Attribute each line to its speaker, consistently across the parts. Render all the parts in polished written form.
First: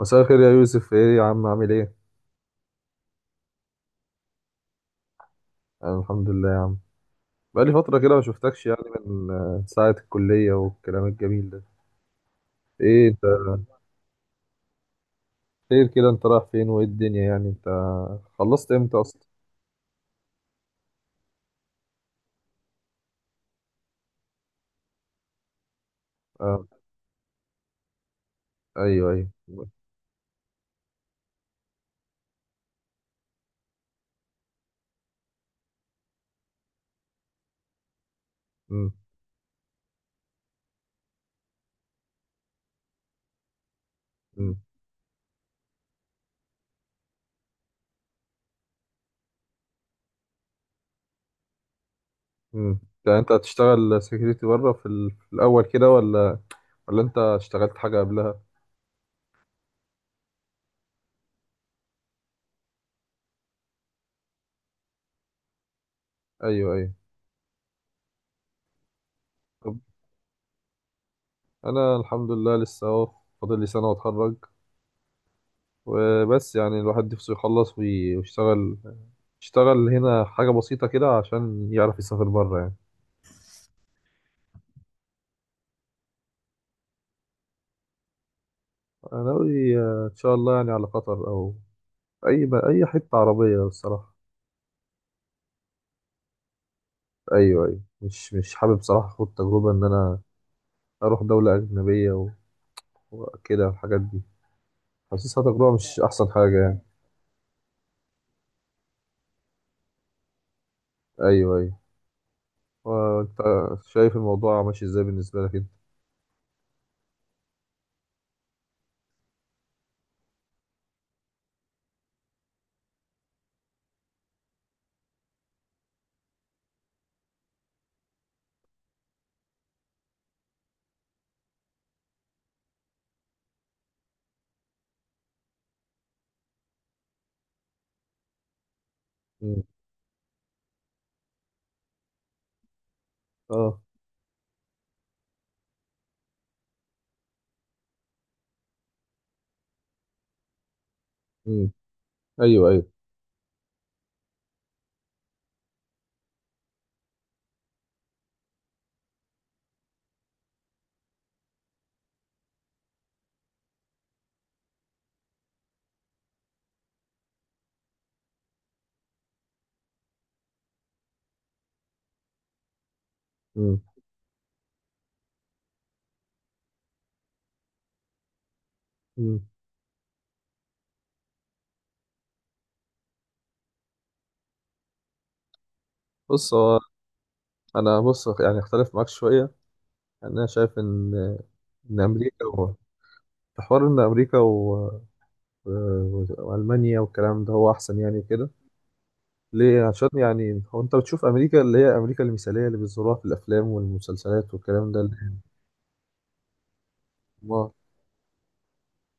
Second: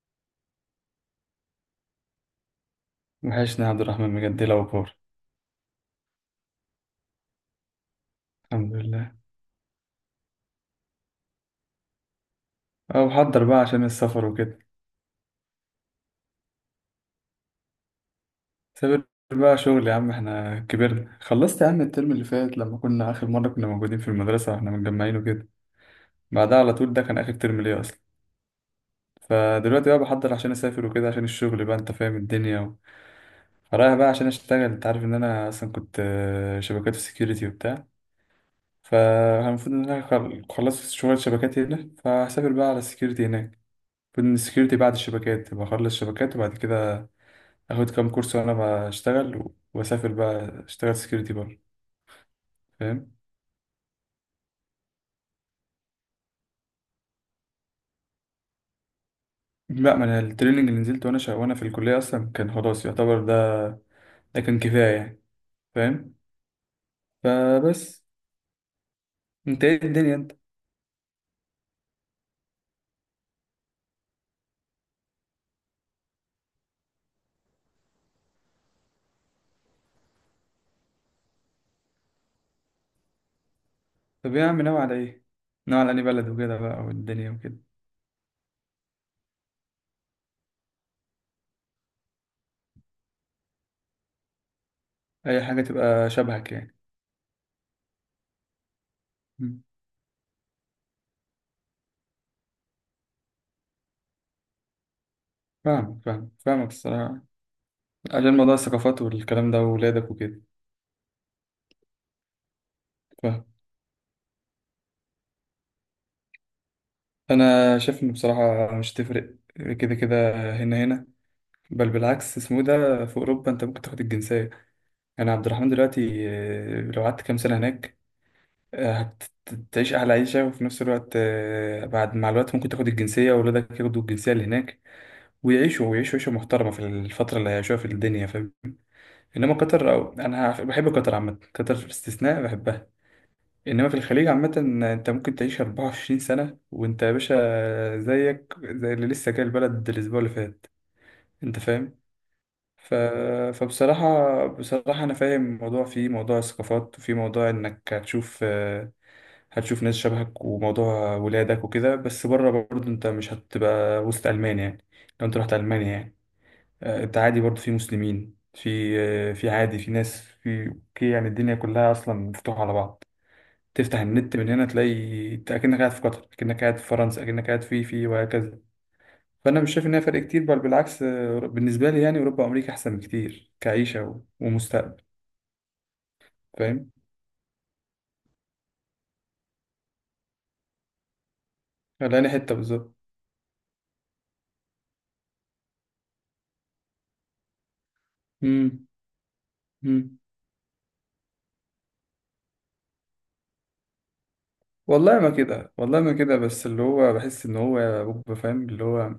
Speaker 1: مساء الخير يا يوسف. ايه يا عم، عامل ايه؟
Speaker 2: وحشني يا عبد الرحمن، بجد لو كور.
Speaker 1: انا الحمد لله يا عم. بقالي فترة كده ما شفتكش
Speaker 2: الحمد
Speaker 1: يعني.
Speaker 2: لله.
Speaker 1: من ساعة الكلية والكلام الجميل ده.
Speaker 2: أه،
Speaker 1: ايه انت،
Speaker 2: بحضر بقى عشان السفر وكده.
Speaker 1: خير كده؟ انت رايح فين وايه الدنيا يعني؟ انت خلصت امتى
Speaker 2: سافر
Speaker 1: اصلا؟
Speaker 2: بقى شغل يا عم، احنا كبرنا. خلصت يا عم الترم اللي فات لما كنا آخر مرة كنا موجودين في المدرسة واحنا متجمعين وكده. بعدها
Speaker 1: آه.
Speaker 2: على طول ده كان آخر ترم ليا أصلا.
Speaker 1: ايوه ايوه.
Speaker 2: فدلوقتي بقى بحضر عشان أسافر وكده، عشان الشغل بقى، أنت فاهم الدنيا فرايح بقى عشان أشتغل. أنت عارف إن أنا أصلا كنت شبكات وسكيورتي وبتاع.
Speaker 1: امم
Speaker 2: فالمفروض إن أنا خلصت شغل الشبكات هنا، فهسافر بقى على السكيورتي هناك. المفروض إن
Speaker 1: امم
Speaker 2: السكيورتي بعد الشبكات، بخلص شبكات وبعد كده اخد كام كورس وانا بشتغل واسافر بقى اشتغل سكيورتي بره.
Speaker 1: امم
Speaker 2: فاهم.
Speaker 1: ده انت هتشتغل سكيورتي بره في، في الاول كده، ولا ولا انت اشتغلت حاجة قبلها؟
Speaker 2: لا، ما انا التريننج اللي نزلته وانا وانا في الكليه اصلا كان خلاص يعتبر ده. ده كان كفايه يعني. فاهم.
Speaker 1: ايوه ايوه.
Speaker 2: فبس. انت
Speaker 1: طب
Speaker 2: ايه الدنيا انت؟
Speaker 1: انا الحمد لله لسه اهو، فاضل لي سنة واتخرج وبس. يعني الواحد نفسه يخلص ويشتغل، يشتغل هنا حاجة بسيطة كده عشان يعرف يسافر بره يعني.
Speaker 2: طب ايه يا عم، ناوي على ايه؟ ناوي على انهي بلد وكده بقى والدنيا وكده.
Speaker 1: أنا ناوي إن شاء الله يعني على قطر، أو أي أي حتة عربية الصراحة.
Speaker 2: اي حاجه تبقى شبهك يعني.
Speaker 1: أيوه أيوه، مش حابب صراحة أخد
Speaker 2: مم.
Speaker 1: تجربة إن أنا أروح دولة أجنبية وكده الحاجات دي. حاسسها تجربة مش
Speaker 2: فاهمك فاهم
Speaker 1: أحسن حاجة
Speaker 2: فاهمك
Speaker 1: يعني.
Speaker 2: الصراحه. عشان موضوع الثقافات والكلام ده وولادك وكده.
Speaker 1: أيوه أيوه. وأنت
Speaker 2: فاهم.
Speaker 1: شايف الموضوع ماشي إزاي بالنسبة لك أنت؟
Speaker 2: انا شايف ان بصراحه مش تفرق. كده كده. هنا هنا. بل بالعكس، اسمه إيه ده، في اوروبا انت ممكن تاخد الجنسيه. يعني عبد الرحمن دلوقتي، لو قعدت كام سنه هناك، آه، هتعيش احلى عيشه، وفي نفس الوقت بعد مع الوقت ممكن تاخد الجنسيه واولادك ياخدوا الجنسيه اللي هناك، ويعيشوا ويعيشوا عيشه محترمه في الفتره اللي هيعيشوها في الدنيا. فاهم. انما
Speaker 1: مم.
Speaker 2: قطر، أو انا بحب قطر عامه، قطر استثناء بحبها.
Speaker 1: أه.
Speaker 2: انما في الخليج عامه، انت ممكن تعيش 24 سنه وانت يا باشا زيك زي اللي لسه جاي البلد الاسبوع اللي فات. انت
Speaker 1: مم.
Speaker 2: فاهم؟
Speaker 1: أيوه أيوه.
Speaker 2: ف... فبصراحة بصراحة أنا فاهم موضوع، فيه موضوع الثقافات، وفي موضوع إنك هتشوف هتشوف ناس شبهك، وموضوع ولادك وكده. بس بره برضه أنت مش هتبقى وسط ألمانيا، يعني لو أنت رحت ألمانيا يعني. أنت عادي برضه في مسلمين في، في عادي، في ناس، في أوكي. يعني الدنيا كلها أصلا مفتوحة على بعض.
Speaker 1: مم.
Speaker 2: تفتح النت من هنا تلاقي أنت أكنك قاعد في قطر، أكنك قاعد في فرنسا، أكنك قاعد في في وهكذا.
Speaker 1: مم.
Speaker 2: فانا مش شايف ان هي فرق كتير، بل بالعكس، بالنسبه لي يعني اوروبا وامريكا احسن بكتير كعيشه ومستقبل.
Speaker 1: بص هو،
Speaker 2: فاهم.
Speaker 1: أنا بص يعني أختلف معاك شوية. انا شايف ان ان
Speaker 2: خلاني
Speaker 1: امريكا
Speaker 2: حته
Speaker 1: هو،
Speaker 2: بالظبط.
Speaker 1: في حوار ان امريكا والمانيا والكلام ده هو احسن يعني وكده.
Speaker 2: امم
Speaker 1: ليه؟ عشان
Speaker 2: امم
Speaker 1: يعني هو انت بتشوف امريكا اللي هي امريكا المثاليه اللي بيصوروها في الافلام والمسلسلات والكلام ده اللي
Speaker 2: والله ما
Speaker 1: هي.
Speaker 2: كده، والله ما كده، بس اللي هو بحس ان
Speaker 1: ما
Speaker 2: هو يا بوب، فاهم اللي هو،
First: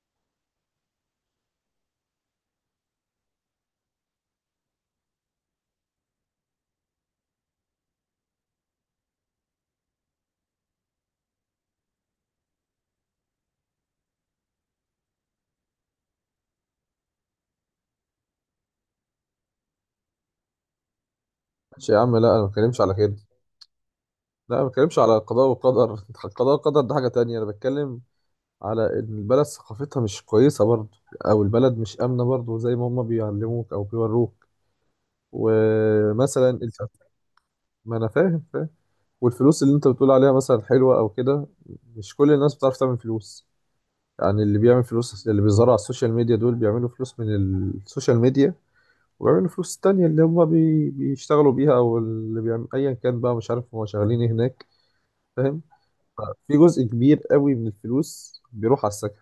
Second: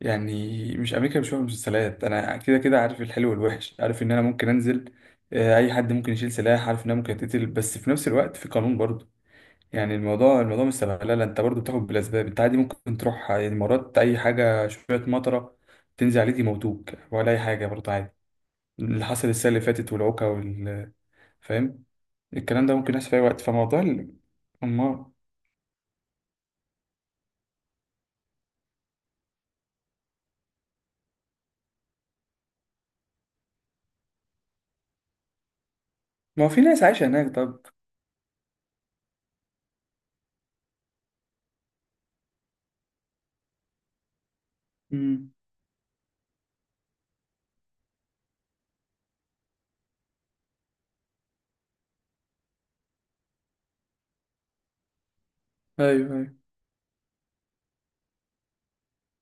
Speaker 2: يعني مش امريكا مش مسلسلات. انا كده كده عارف الحلو والوحش، عارف ان انا ممكن انزل. اي حد ممكن يشيل سلاح، عارف ان انا ممكن اتقتل، بس في نفس الوقت في قانون برضه. يعني الموضوع مش سبهلله، انت برضو بتاخد بالاسباب، انت عادي ممكن تروح، يعني مرات اي حاجه شويه مطره تنزل عليك يموتوك ولا اي حاجه برضو عادي. اللي حصل السنه اللي فاتت والعوكه وال. فاهم.
Speaker 1: ماشي يا عم، لا انا ما
Speaker 2: الكلام ده
Speaker 1: بتكلمش
Speaker 2: ممكن
Speaker 1: على
Speaker 2: يحصل في
Speaker 1: كده.
Speaker 2: اي وقت، فموضوع
Speaker 1: لا ما بتكلمش
Speaker 2: ما
Speaker 1: على قضاء وقدر قضاء وقدر ده حاجه تانية. انا بتكلم على ان البلد ثقافتها مش كويسه برضه، او البلد مش امنه برضه زي ما هم بيعلموك او بيوروك.
Speaker 2: ما هو
Speaker 1: ومثلا
Speaker 2: في ناس عايشه هناك، طب.
Speaker 1: ما انا فاهم فاهم. والفلوس اللي انت بتقول عليها مثلا حلوة او كده، مش كل الناس بتعرف تعمل فلوس. يعني اللي بيعمل فلوس
Speaker 2: امم.
Speaker 1: اللي بيظهروا على السوشيال ميديا دول بيعملوا فلوس من السوشيال ميديا، وبيعملوا فلوس تانية اللي هم بيشتغلوا بيها، او اللي بيعمل ايا كان بقى، مش عارف هم شغالين ايه هناك. فاهم؟
Speaker 2: ايوه ايوه.
Speaker 1: في جزء كبير قوي من الفلوس بيروح على السكن.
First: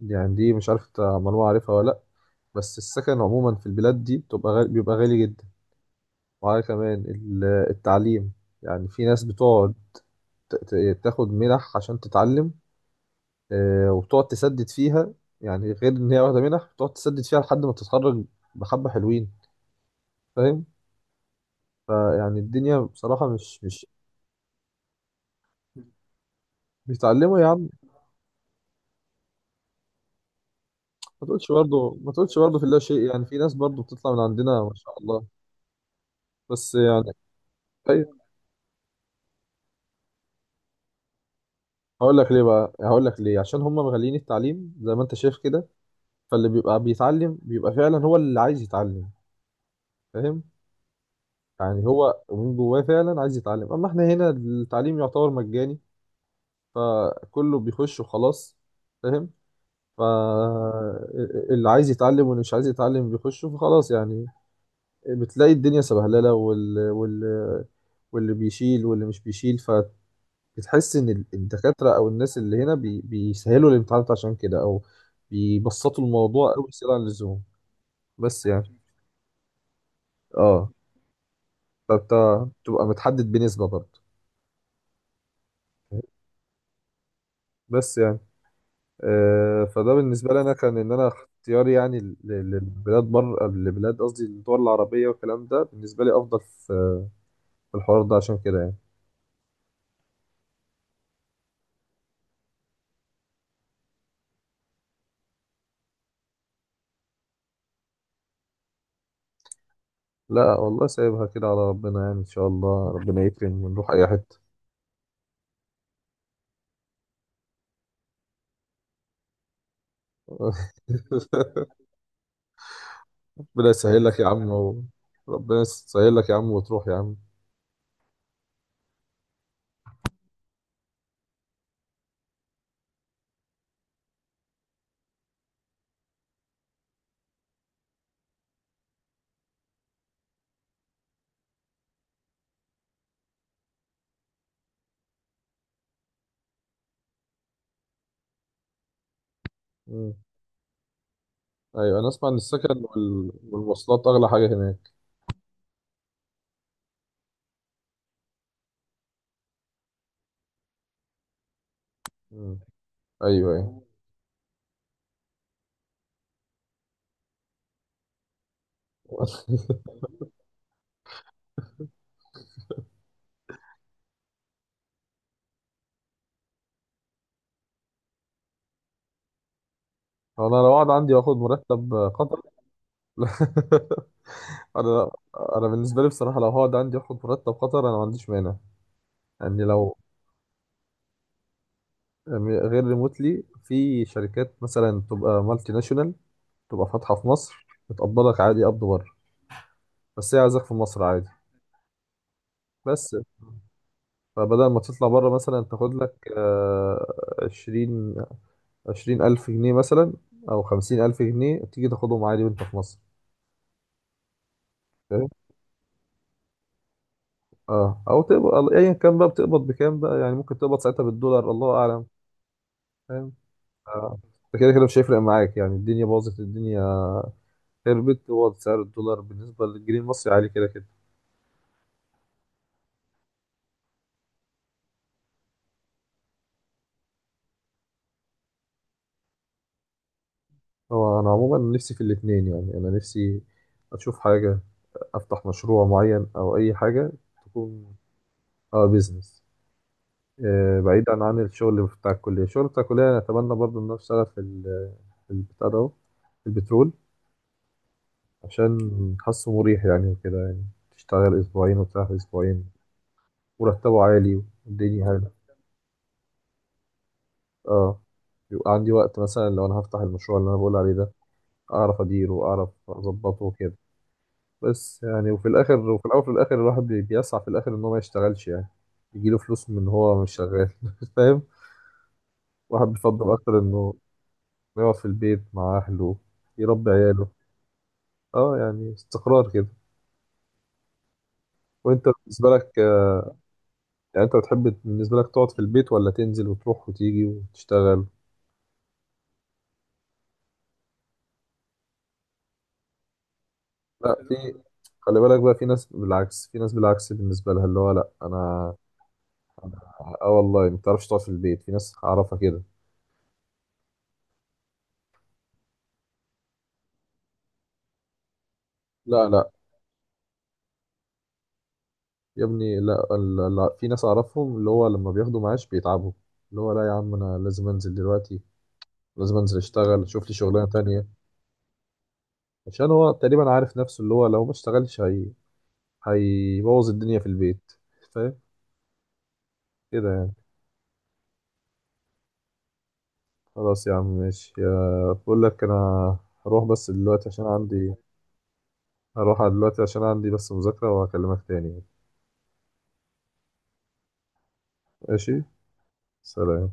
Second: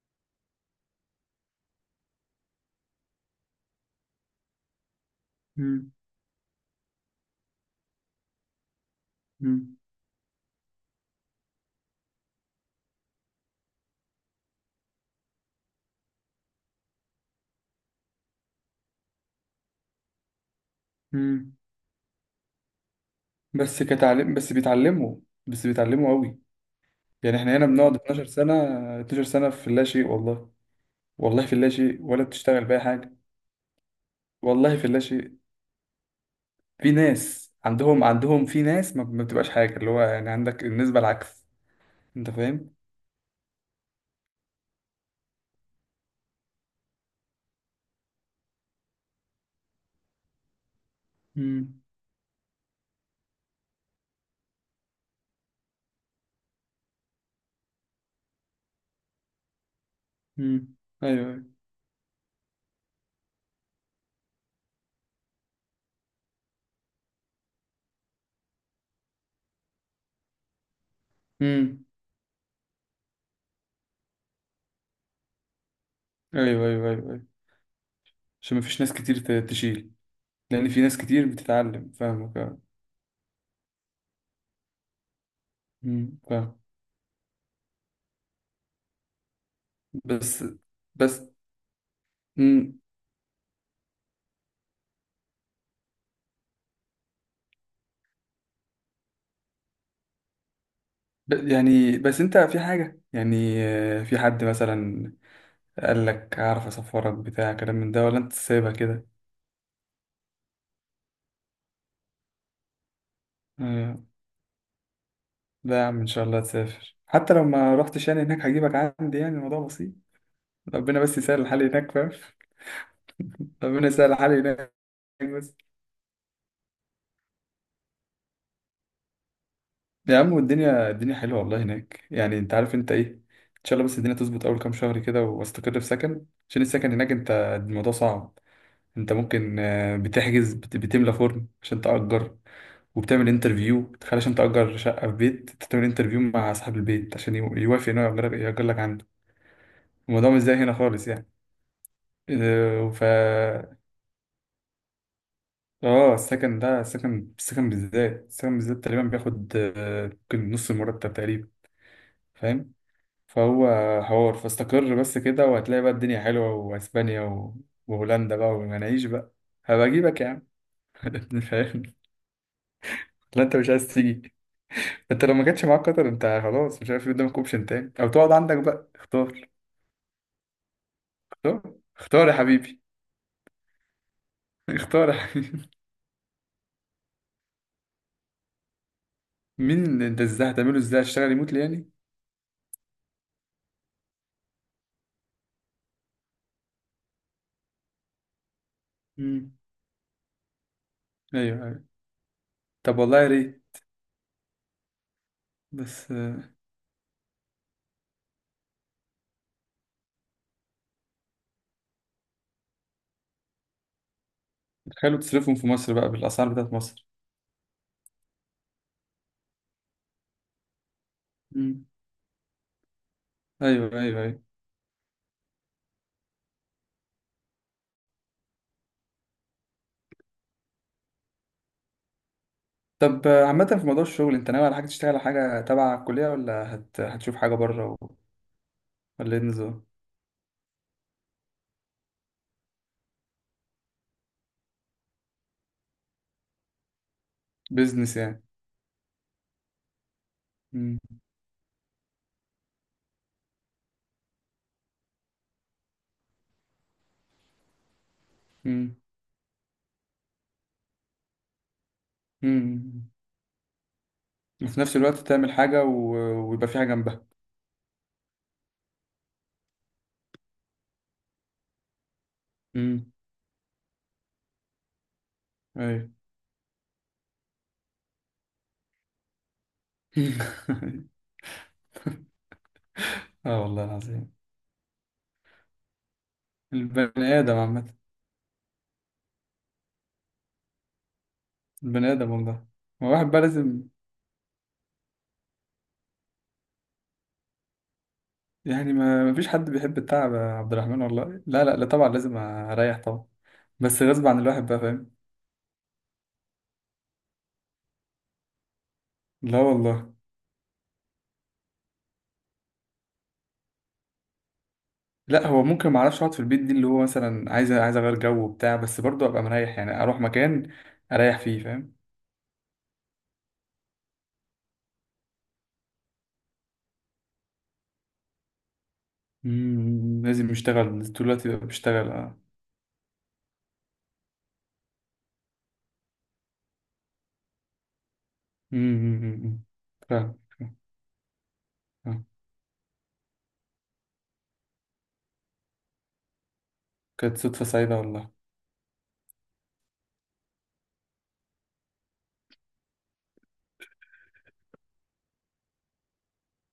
Speaker 1: يعني دي مش عارف انت معلومة عارفها ولا لأ، بس السكن عموما في البلاد دي بتبقى غالي، بيبقى غالي جدا.
Speaker 2: امم.
Speaker 1: وعلى كمان التعليم. يعني في ناس بتقعد
Speaker 2: امم.
Speaker 1: تاخد منح عشان تتعلم، وبتقعد تسدد فيها. يعني غير ان هي واخده منح بتقعد تسدد فيها لحد ما تتخرج. بحبه حلوين. فاهم؟
Speaker 2: امم.
Speaker 1: فيعني الدنيا بصراحه مش
Speaker 2: بس
Speaker 1: مش
Speaker 2: كتعليم، بس بيتعلموا، بس بيتعلموا قوي. يعني
Speaker 1: بيتعلموا يا
Speaker 2: احنا هنا
Speaker 1: عم.
Speaker 2: بنقعد 12 سنه، 12 سنه في اللا شيء والله.
Speaker 1: ما
Speaker 2: والله في
Speaker 1: تقولش
Speaker 2: اللا
Speaker 1: برضه،
Speaker 2: شيء،
Speaker 1: ما
Speaker 2: ولا
Speaker 1: تقولش برضه
Speaker 2: بتشتغل
Speaker 1: في الله
Speaker 2: باي
Speaker 1: شيء.
Speaker 2: حاجه.
Speaker 1: يعني في ناس برضه بتطلع من عندنا ما
Speaker 2: والله في
Speaker 1: شاء الله.
Speaker 2: اللاشيء.
Speaker 1: بس
Speaker 2: في
Speaker 1: يعني.
Speaker 2: ناس عندهم
Speaker 1: ايوه،
Speaker 2: عندهم في ناس ما بتبقاش حاجة، اللي هو يعني عندك النسبة العكس.
Speaker 1: هقول
Speaker 2: انت
Speaker 1: لك ليه بقى،
Speaker 2: فاهم؟
Speaker 1: هقول لك ليه. عشان هم مغالين التعليم زي ما انت شايف كده. فاللي بيبقى بيتعلم بيبقى فعلا هو اللي عايز يتعلم. فاهم؟
Speaker 2: امم.
Speaker 1: يعني هو من جواه فعلا عايز يتعلم. اما احنا هنا التعليم يعتبر مجاني، فكله بيخش وخلاص. فاهم؟
Speaker 2: امم. ايوه ايوه.
Speaker 1: فاللي عايز يتعلم واللي مش عايز يتعلم بيخش وخلاص يعني. بتلاقي الدنيا سبهلله واللي بيشيل واللي مش بيشيل. فبتحس ان
Speaker 2: امم.
Speaker 1: الدكاتره او الناس اللي هنا بيسهلوا الامتحانات عشان كده، او بيبسطوا
Speaker 2: ايوه
Speaker 1: الموضوع قوي
Speaker 2: ايوه ايوه
Speaker 1: زياده عن
Speaker 2: ايوه أيوة.
Speaker 1: اللزوم. بس
Speaker 2: عشان ما
Speaker 1: يعني.
Speaker 2: فيش ناس كتير تشيل. لان
Speaker 1: اه،
Speaker 2: في ناس كتير بتتعلم.
Speaker 1: فانت
Speaker 2: فاهمك. اه.
Speaker 1: بتبقى متحدد بنسبه برضه.
Speaker 2: امم. فاهم.
Speaker 1: بس يعني فده بالنسبة لي
Speaker 2: بس.
Speaker 1: أنا، كان إن أنا
Speaker 2: بس.
Speaker 1: اختياري يعني
Speaker 2: امم.
Speaker 1: للبلاد بره، لبلاد قصدي الدول العربية، والكلام ده بالنسبة لي أفضل في، في الحوار ده عشان كده يعني.
Speaker 2: يعني بس انت في حاجه يعني، في حد مثلا قال لك هعرف اسفرك بتاع كلام من ده، ولا انت سايبها كده؟
Speaker 1: لا والله سايبها كده على ربنا يعني. إن شاء الله ربنا يكرم ونروح
Speaker 2: ايوه.
Speaker 1: أي حتة.
Speaker 2: لا يا عم، ان شاء الله تسافر. حتى لو ما رحتش يعني هناك هجيبك عندي، يعني الموضوع بسيط. ربنا بس يسهل الحال هناك، فاهم.
Speaker 1: ربنا
Speaker 2: ربنا
Speaker 1: يسهل
Speaker 2: يسهل
Speaker 1: لك يا
Speaker 2: الحال
Speaker 1: عم
Speaker 2: هناك. بس.
Speaker 1: ربنا يسهل لك يا عم وتروح يا عم.
Speaker 2: يا عم والدنيا الدنيا حلوه والله هناك، يعني انت عارف انت ايه. ان شاء الله بس الدنيا تظبط اول كام شهر كده، واستقر في سكن، عشان السكن هناك انت الموضوع صعب. انت ممكن بتحجز، بتملى فورم عشان تأجر، وبتعمل انترفيو، تخيل، عشان تأجر شقة في بيت، انت تعمل انترفيو مع صاحب البيت عشان يوافق انه يأجر يأجر لك عنده.
Speaker 1: مم.
Speaker 2: الموضوع مش زي هنا خالص يعني.
Speaker 1: أيوة أنا أسمع إن السكن
Speaker 2: ف
Speaker 1: والمواصلات أغلى حاجة هناك.
Speaker 2: اه، السكن ده، السكن بالذات تقريبا بياخد، ممكن نص المرتب تقريبا.
Speaker 1: مم.
Speaker 2: فاهم.
Speaker 1: أيوة
Speaker 2: فهو
Speaker 1: أيوة.
Speaker 2: حوار، فاستقر بس كده وهتلاقي بقى الدنيا حلوة، واسبانيا وهولندا بقى، ومناعيش بقى. هبقى اجيبك يا عم. فاهم. لا انت مش عايز تيجي. انت لو ما كانش معاك قطر، انت خلاص مش عارف إيه قدامك اوبشن تاني، او تقعد عندك بقى اختار.
Speaker 1: أنا لو قعد عندي وآخد
Speaker 2: اختار.
Speaker 1: مرتب
Speaker 2: اختار يا
Speaker 1: قطر.
Speaker 2: حبيبي. اختار
Speaker 1: انا،
Speaker 2: يا حبيبي.
Speaker 1: انا بالنسبه لي بصراحه لو هقعد عندي اخد مرتب خطر انا ما عنديش مانع. يعني لو،
Speaker 2: مين انت؟ ازاي هتعمله؟ ازاي هتشتغل ريموتلي يعني؟
Speaker 1: يعني غير ريموتلي، في شركات مثلا تبقى مالتي ناشونال تبقى فاتحه في مصر، بتقبضك عادي قبض بره،
Speaker 2: مم.
Speaker 1: بس هي عايزاك في مصر عادي.
Speaker 2: ايوه ايوه. طب
Speaker 1: بس
Speaker 2: والله يا ريت.
Speaker 1: فبدل ما تطلع بره مثلا، تاخد
Speaker 2: بس.
Speaker 1: لك عشرين 20 ألف جنيه مثلا، أو 50 ألف جنيه تيجي تاخدهم عادي وأنت في مصر.
Speaker 2: خلوا
Speaker 1: فاهم؟
Speaker 2: تصرفهم في مصر بقى بالاسعار بتاعت مصر.
Speaker 1: اه، أو تقبض أيا كان بقى، بتقبض بكام بقى يعني؟ ممكن تقبض ساعتها بالدولار الله
Speaker 2: مم.
Speaker 1: أعلم.
Speaker 2: ايوه ايوه
Speaker 1: اه،
Speaker 2: ايوه.
Speaker 1: كده كده مش هيفرق معاك يعني، الدنيا باظت، الدنيا خربت. هو سعر الدولار بالنسبة للجنيه المصري عالي كده كده.
Speaker 2: طب عامة في موضوع الشغل، انت ناوي على حاجة تشتغل على حاجة تبع الكلية، ولا هتشوف حاجة بره ولا ايه النظام؟
Speaker 1: هو أنا عموما نفسي في الاتنين، يعني أنا نفسي أشوف حاجة، أفتح مشروع معين أو أي حاجة تكون.
Speaker 2: بيزنس يعني.
Speaker 1: اه، بيزنس. آه،
Speaker 2: مم.
Speaker 1: بعيدا عن الشغل بتاع الكلية. الشغل بتاع الكلية أنا أتمنى برضه إن أنا أشتغل في في البتاع ده أهو، في البترول. عشان
Speaker 2: مم.
Speaker 1: حاسه مريح يعني وكده يعني، تشتغل 2 أسابيع وتريح 2 أسابيع،
Speaker 2: مم.
Speaker 1: مرتبه عالي
Speaker 2: وفي نفس الوقت
Speaker 1: والدنيا.
Speaker 2: تعمل حاجة ويبقى في حاجة جنبها.
Speaker 1: اه، يبقى عندي وقت مثلا لو انا هفتح المشروع اللي انا بقول عليه ده، اعرف اديره واعرف
Speaker 2: مم.
Speaker 1: اظبطه وكده. بس يعني وفي الاخر، وفي
Speaker 2: ايوه.
Speaker 1: الاول وفي الاخر الواحد بيسعى في الاخر ان هو ما يشتغلش يعني، يجيله فلوس من ان هو مش شغال فاهم؟ واحد بيفضل اكتر
Speaker 2: اه والله
Speaker 1: انه
Speaker 2: العظيم.
Speaker 1: يقعد في البيت مع اهله، يربي عياله.
Speaker 2: البني آدم عامة.
Speaker 1: اه، يعني استقرار كده. وانت
Speaker 2: البني آدم
Speaker 1: بالنسبه
Speaker 2: والله.
Speaker 1: لك
Speaker 2: هو واحد بقى لازم
Speaker 1: يعني انت بتحب بالنسبه لك تقعد في البيت، ولا تنزل وتروح وتيجي وتشتغل؟
Speaker 2: يعني. ما فيش حد بيحب التعب يا عبد الرحمن والله. لا لا لا طبعا لازم اريح طبعا، بس
Speaker 1: لا،
Speaker 2: غصب
Speaker 1: في،
Speaker 2: عن الواحد بقى، فاهم.
Speaker 1: خلي بالك بقى، في ناس بالعكس، في ناس بالعكس بالنسبه لها اللي هو، لا انا.
Speaker 2: لا والله.
Speaker 1: اه والله ما تعرفش تقعد في البيت، في ناس اعرفها كده.
Speaker 2: لا هو ممكن ما اعرفش اقعد في البيت، دي اللي هو مثلا عايز عايز اغير جو وبتاع، بس برضه
Speaker 1: لا
Speaker 2: ابقى
Speaker 1: لا،
Speaker 2: مريح يعني اروح مكان اريح فيه، فاهم.
Speaker 1: يا ابني لا، لا، لا، في ناس اعرفهم اللي هو لما بياخدوا معاش بيتعبوا. اللي هو لا يا عم، انا لازم انزل دلوقتي، لازم انزل اشتغل،
Speaker 2: مم،
Speaker 1: شوف لي
Speaker 2: لازم
Speaker 1: شغلانه
Speaker 2: اشتغل
Speaker 1: تانية.
Speaker 2: طول الوقت يبقى بشتغل، اه.
Speaker 1: عشان هو تقريبا عارف نفسه اللي هو لو ما اشتغلش هي هيبوظ الدنيا في البيت. فاهم؟
Speaker 2: مم، مم، مم، مم.
Speaker 1: كده يعني.
Speaker 2: فاهم. فاهم. آه.
Speaker 1: خلاص يا عم ماشي، بقول لك انا هروح بس دلوقتي
Speaker 2: كانت
Speaker 1: عشان
Speaker 2: صدفة
Speaker 1: عندي،
Speaker 2: سعيدة والله.
Speaker 1: هروح دلوقتي عشان عندي بس مذاكره، وهكلمك تاني. ماشي. سلام.